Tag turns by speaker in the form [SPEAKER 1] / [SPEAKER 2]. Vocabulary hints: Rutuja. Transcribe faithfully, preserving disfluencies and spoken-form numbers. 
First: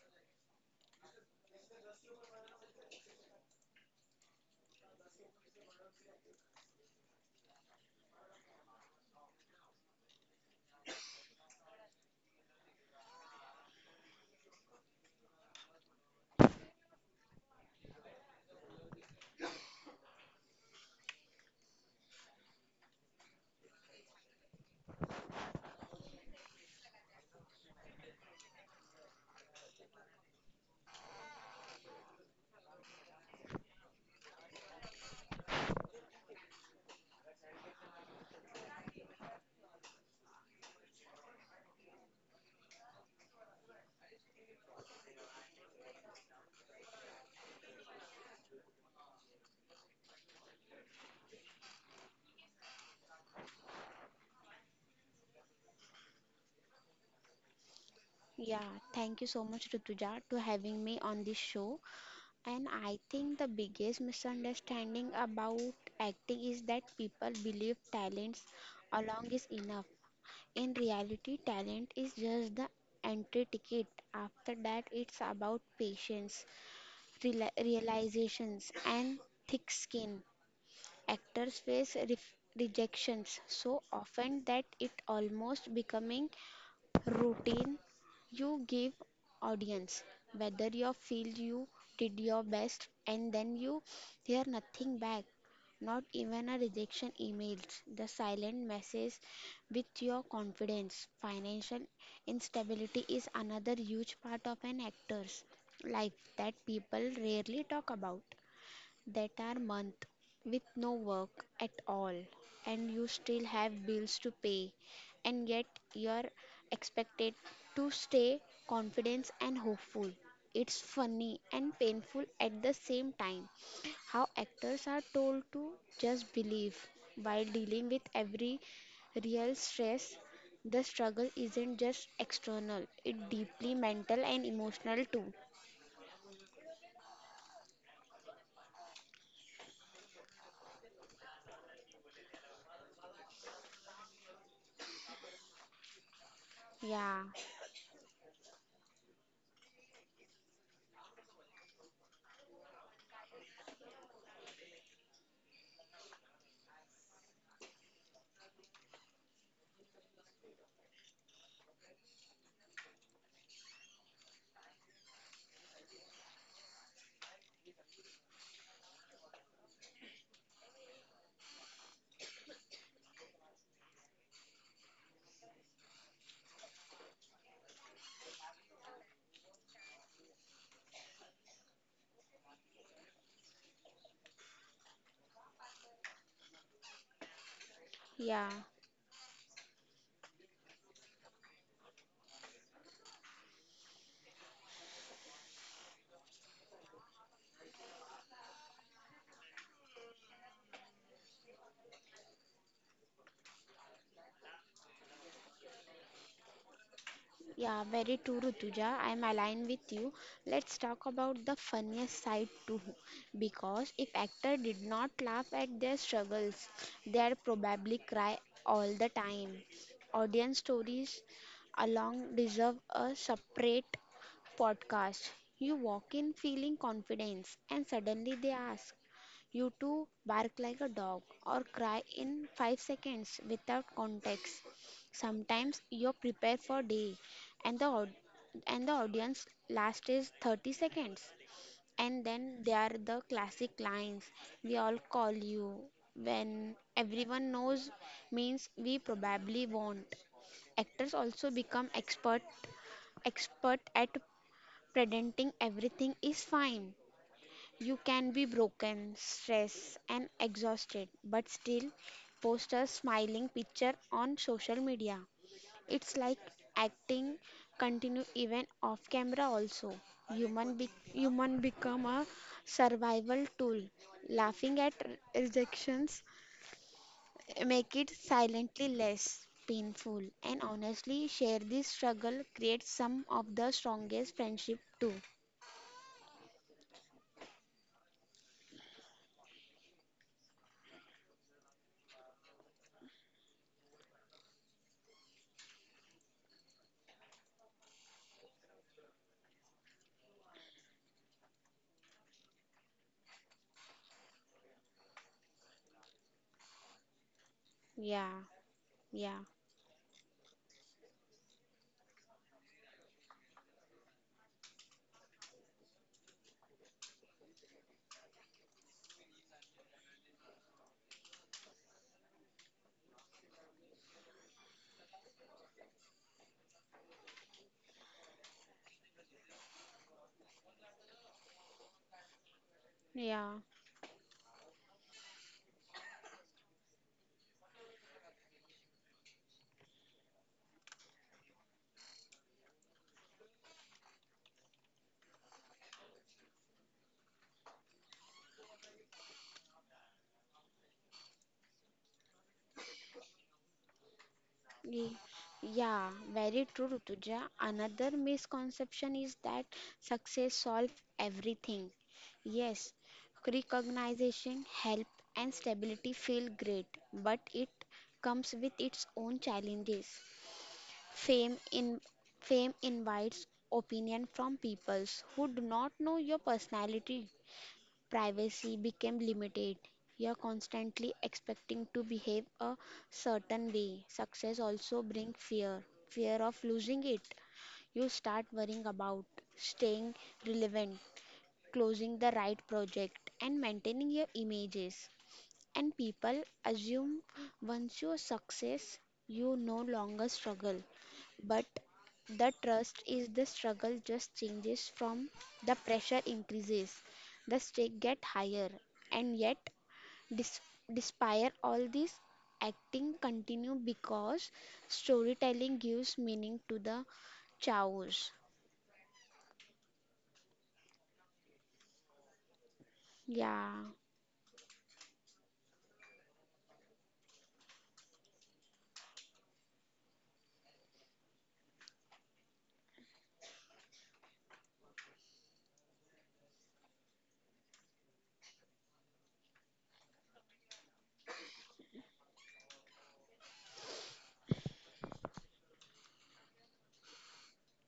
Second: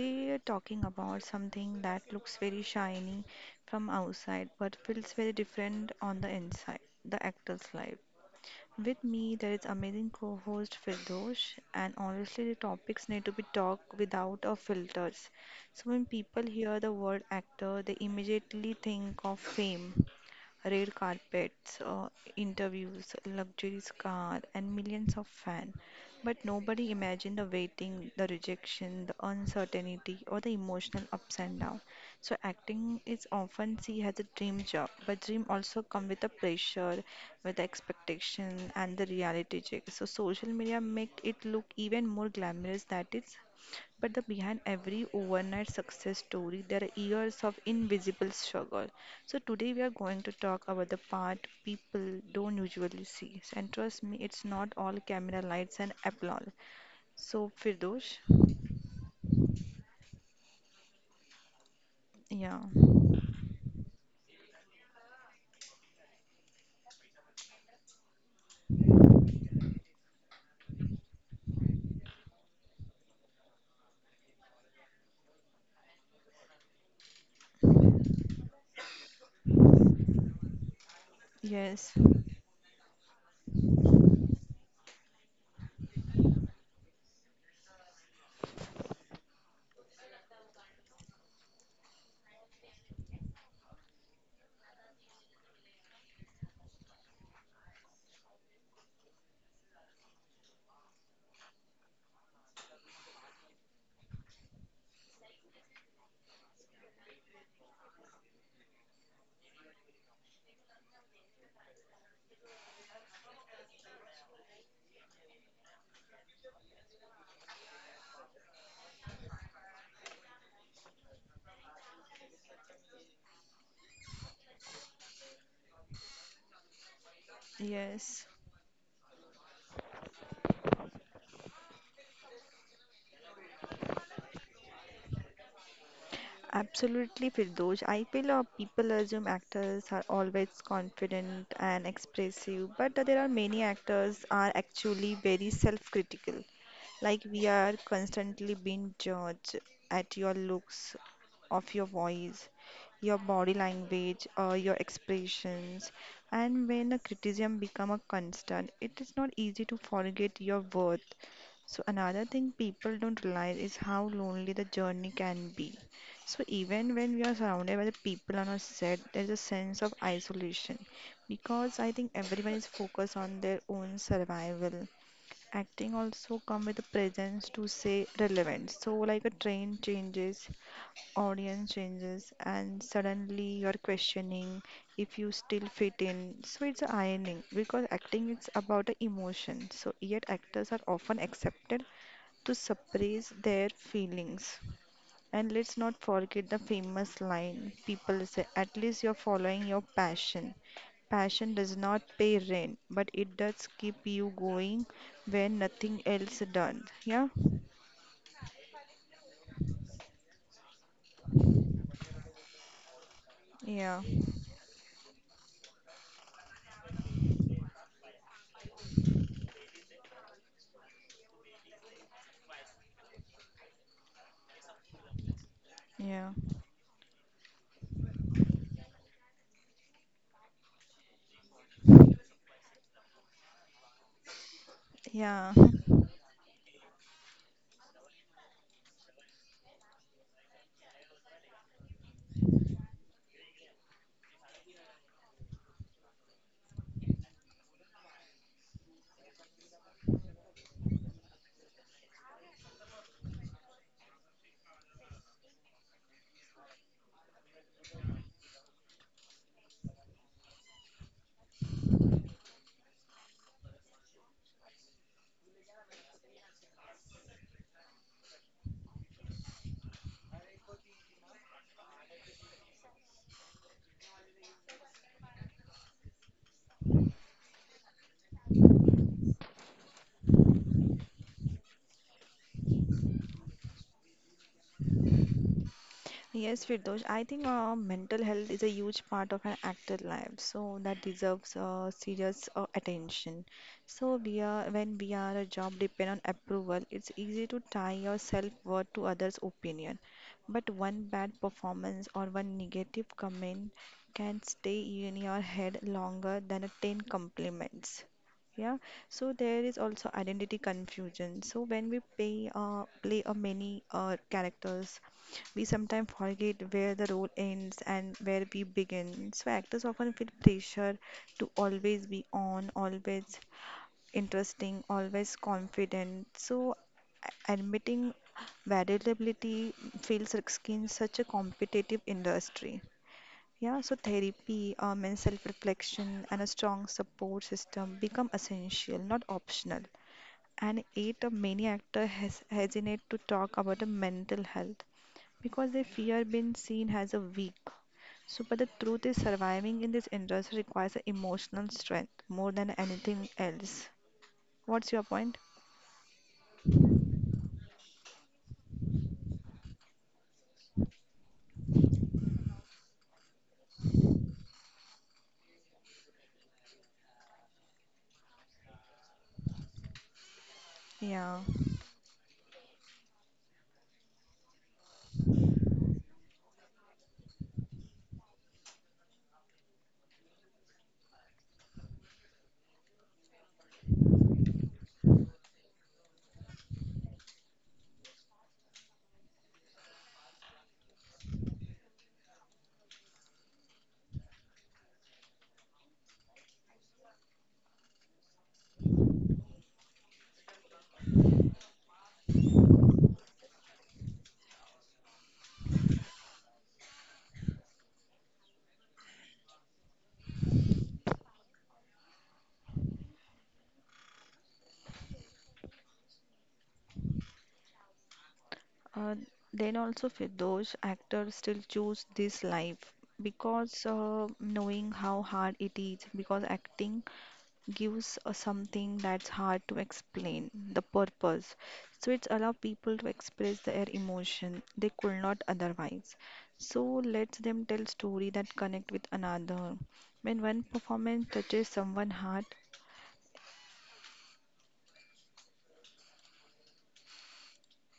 [SPEAKER 1] today we are talking about something that looks very shiny from outside but feels very different on the inside, the actor's life. With me there is amazing co-host Firdosh and honestly the topics need to be talked without a filters. So when people hear the word actor they immediately think of fame, red carpets, uh, interviews, luxury car, and millions of fans. But nobody imagined the waiting, the rejection, the uncertainty, or the emotional ups and downs. So acting is often seen as a dream job, but dream also come with the pressure, with the expectation, and the reality check. So social media make it look even more glamorous than it but the behind every overnight success story, there are years of invisible struggle. So today we are going to talk about the part people don't usually see. And trust me, it's not all camera lights and applause. So Firdosh,
[SPEAKER 2] Yeah, thank you so much, Rutuja, to having me on this show.
[SPEAKER 1] yeah,
[SPEAKER 2] And I think the biggest misunderstanding about acting is that people believe talents alone is enough. In reality, talent is just the entry ticket. After that, it's about patience, reali- realizations, and thick skin. Actors
[SPEAKER 1] yes,
[SPEAKER 2] face ref- rejections so often that it almost becoming routine. You give audience whether you feel you did your best and then you hear nothing back, not even a rejection emails, the silent message with your confidence. Financial instability is another huge part of an actor's life that people rarely talk about. That are month with no work at all and you still have bills to pay, and yet you're expected to stay confident and hopeful. It's funny and painful at the same time how actors are told to just believe while dealing with
[SPEAKER 1] yes.
[SPEAKER 2] every real stress. The struggle isn't just external, it's deeply mental and emotional too.
[SPEAKER 1] Absolutely, Firdosh. I feel uh, people assume actors are always confident and expressive, but there are many actors are actually very self-critical. Like
[SPEAKER 2] yeah
[SPEAKER 1] we are constantly being judged at your looks, of your voice, your body language, uh, your expressions. And when a criticism become a constant, it is not easy to forget your worth. So another thing people don't realize is how lonely the journey can be. So even when we are surrounded by the people on our set, there's a sense of isolation because I think everyone is focused on their own survival acting also come with a presence to say relevance, so like a train changes, audience changes and suddenly you're questioning if you still fit in. So it's ironing because acting is
[SPEAKER 2] yeah
[SPEAKER 1] about the emotion so yet actors are often accepted to suppress their feelings. And let's not forget the famous line people say, at least you're following your passion. Passion does not pay rent, but it does keep you going when nothing else does. Yeah,
[SPEAKER 2] Yeah, very true, Rutuja. I'm aligned with you. Let's talk about the funniest side too. Because
[SPEAKER 1] yeah,
[SPEAKER 2] if actor did not laugh at their struggles, they'd probably cry all the time. Audience stories along deserve a separate podcast. You walk
[SPEAKER 1] yeah,
[SPEAKER 2] in feeling confidence, and suddenly they ask, you two bark like a dog or cry in five seconds without context.
[SPEAKER 1] yeah.
[SPEAKER 2] Sometimes you prepare for day and the au- and the audience last is thirty seconds. And then there are the classic lines we all call you when everyone knows means we probably won't. Actors also become expert expert at pretending everything is fine. You can be broken, stressed, and exhausted, but still post a smiling picture on social media. It's like acting continue even off camera also. Human be- human become a survival tool. Laughing at re- rejections make it silently less painful, and honestly share this struggle creates some of the strongest friendship too.
[SPEAKER 1] Yes, Firdosh, I think uh, mental health is a huge part of an actor life, so that deserves uh, serious uh, attention. So we are when we are a job depend on approval, it's easy to tie your self-worth to others' opinion. But one bad performance or one negative comment can stay in your head longer than a ten compliments.
[SPEAKER 2] Yeah,
[SPEAKER 1] Yeah, so
[SPEAKER 2] yeah,
[SPEAKER 1] there is also identity confusion. So when we play uh, play a many uh, characters we sometimes forget where the role ends and where we begin. So actors often feel pressure to always be on, always interesting, always confident. So a- admitting variability feels risky in such a competitive industry.
[SPEAKER 2] yeah.
[SPEAKER 1] Yeah, so therapy, um, and self-reflection and a strong support system become essential, not optional and yet many actors hes- hesitate to talk about the mental health because they fear being seen as a weak. So, but the truth is, surviving in this industry requires a emotional strength more than anything else. What's your
[SPEAKER 2] Y-
[SPEAKER 1] point?
[SPEAKER 2] Yeah, very true, Rutuja. Another misconception is that success solves everything. Yes, recognition, help, and stability feel great, but it comes with its own challenges.
[SPEAKER 1] Yeah.
[SPEAKER 2] Fame in Fame invites opinion from peoples who do not know your personality. Privacy became limited. You're constantly expecting to behave a certain way. Success also brings fear fear of losing it. You start worrying about staying relevant, closing the right project, and maintaining your images. And people assume once you success, you no longer struggle. But the trust is the struggle just changes from. The pressure increases, the stake get higher, and yet dis- despite all this acting continue because storytelling gives meaning to the chaos.
[SPEAKER 1] Uh, then also, for those actors still choose this life because
[SPEAKER 2] Yeah.
[SPEAKER 1] uh, knowing how hard it is, because acting gives us something that's hard to explain the purpose. So it's allow people to express their emotion they could not otherwise. So lets them tell story that connect with another. When one performance touches someone's heart,